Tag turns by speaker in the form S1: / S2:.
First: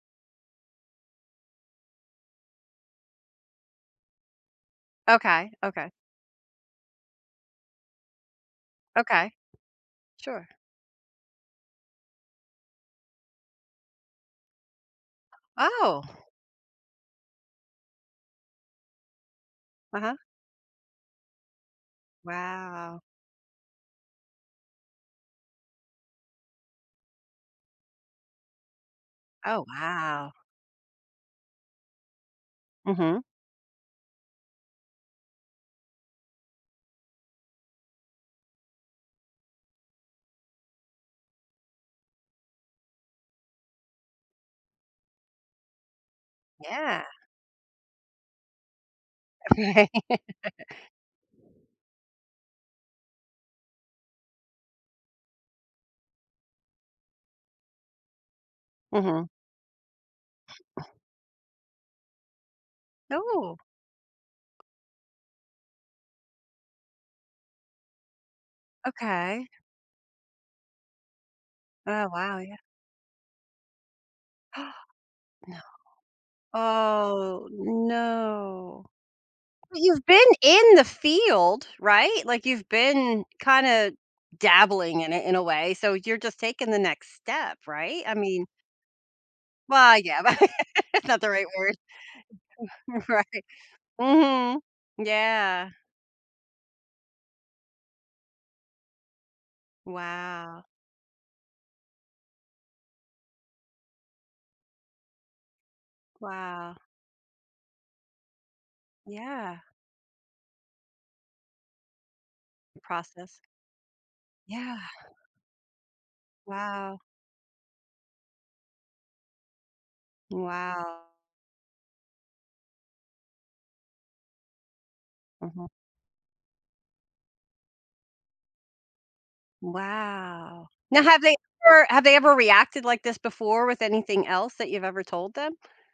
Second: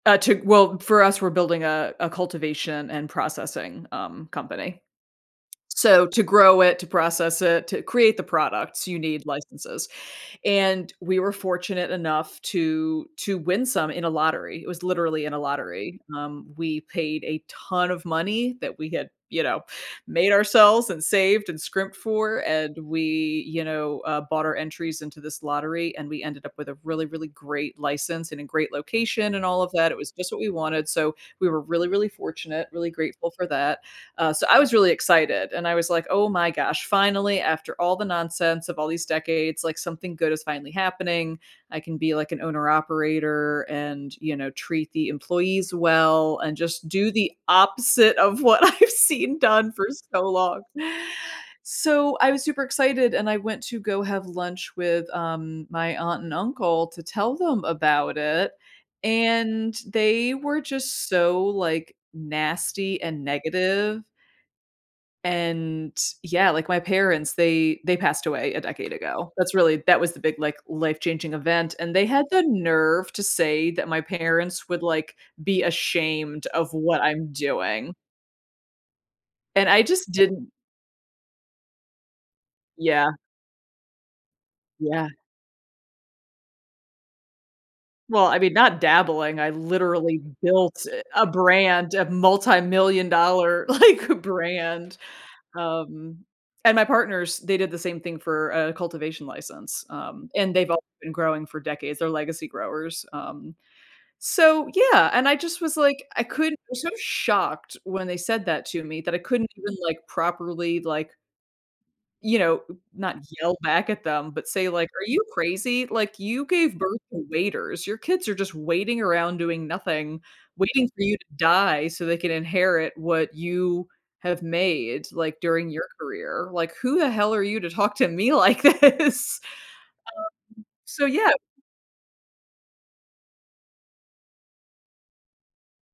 S1: Uh, to well, for us, we're building a a cultivation and processing, um, company.
S2: Okay, okay.
S1: So, to grow it, to process it, to create the products, you need
S2: Okay.
S1: licenses,
S2: Sure.
S1: and we were fortunate enough to to win some in a lottery, it was literally in a lottery,
S2: Oh.
S1: um, we paid a ton of money that we had, you know,
S2: Uh-huh.
S1: made ourselves and saved and scrimped for, and
S2: Wow.
S1: we, you know, uh, bought our entries into this lottery and we ended up with a really, really great license and a great location and all
S2: Oh,
S1: of that, it was
S2: wow.
S1: just what we wanted, so we were really, really fortunate; really
S2: Mhm.
S1: grateful for that. Uh, so I was really excited and I was like, "Oh my gosh, finally, after all the nonsense of all these decades, like, something good is finally happening, I can be, like, an owner operator and, you know, treat the employees well and just
S2: Yeah.
S1: do the opposite of what I've seen done for
S2: Right.
S1: so long. So, I was super excited and I went to go have lunch with, um, my aunt and uncle to tell them about it,
S2: Mhm.
S1: and they were just so, like, nasty and
S2: No.
S1: negative and, yeah, like, my parents, they they passed away a decade ago,
S2: Okay.
S1: that's really that was the big, like, life changing event, and they
S2: Oh,
S1: had
S2: wow,
S1: the
S2: yeah.
S1: nerve to say that my parents would, like,
S2: No.
S1: be ashamed of what I'm
S2: Oh,
S1: doing.
S2: no.
S1: And I
S2: You've
S1: just
S2: been
S1: didn't
S2: in the field, right? Like, you've
S1: Yeah.
S2: been kinda dabbling
S1: Yeah.
S2: in it in a way, so you're just taking the next step, right? I
S1: Well, I
S2: mean
S1: mean, not dabbling, I
S2: Well,
S1: literally
S2: yeah,
S1: built
S2: not
S1: a
S2: the right word.
S1: brand, a multimillion
S2: Right.
S1: dollar, like,
S2: Mhm,
S1: brand,
S2: yeah.
S1: um, and my partners, they did the same thing for a cultivation license, um, and
S2: Wow.
S1: they've all been growing for decades, they're legacy growers, um so yeah, and I just was, like I couldn't
S2: Wow.
S1: was so shocked when they said that to me that I couldn't
S2: Yeah.
S1: even, like, properly, like you know, not
S2: Process.
S1: yell back at them but say,
S2: Yeah.
S1: like, "Are you crazy? Like, you gave birth
S2: Wow.
S1: to waiters, your kids are just waiting around doing nothing, waiting for
S2: Wow.
S1: you to die so they can inherit what you have made, like,
S2: Mhm.
S1: during your career. Like, who the hell are you to talk to me like this?" Um,
S2: Wow. Now
S1: so
S2: have they
S1: yeah.
S2: ever have they ever reacted like this before with anything else that you've ever told them?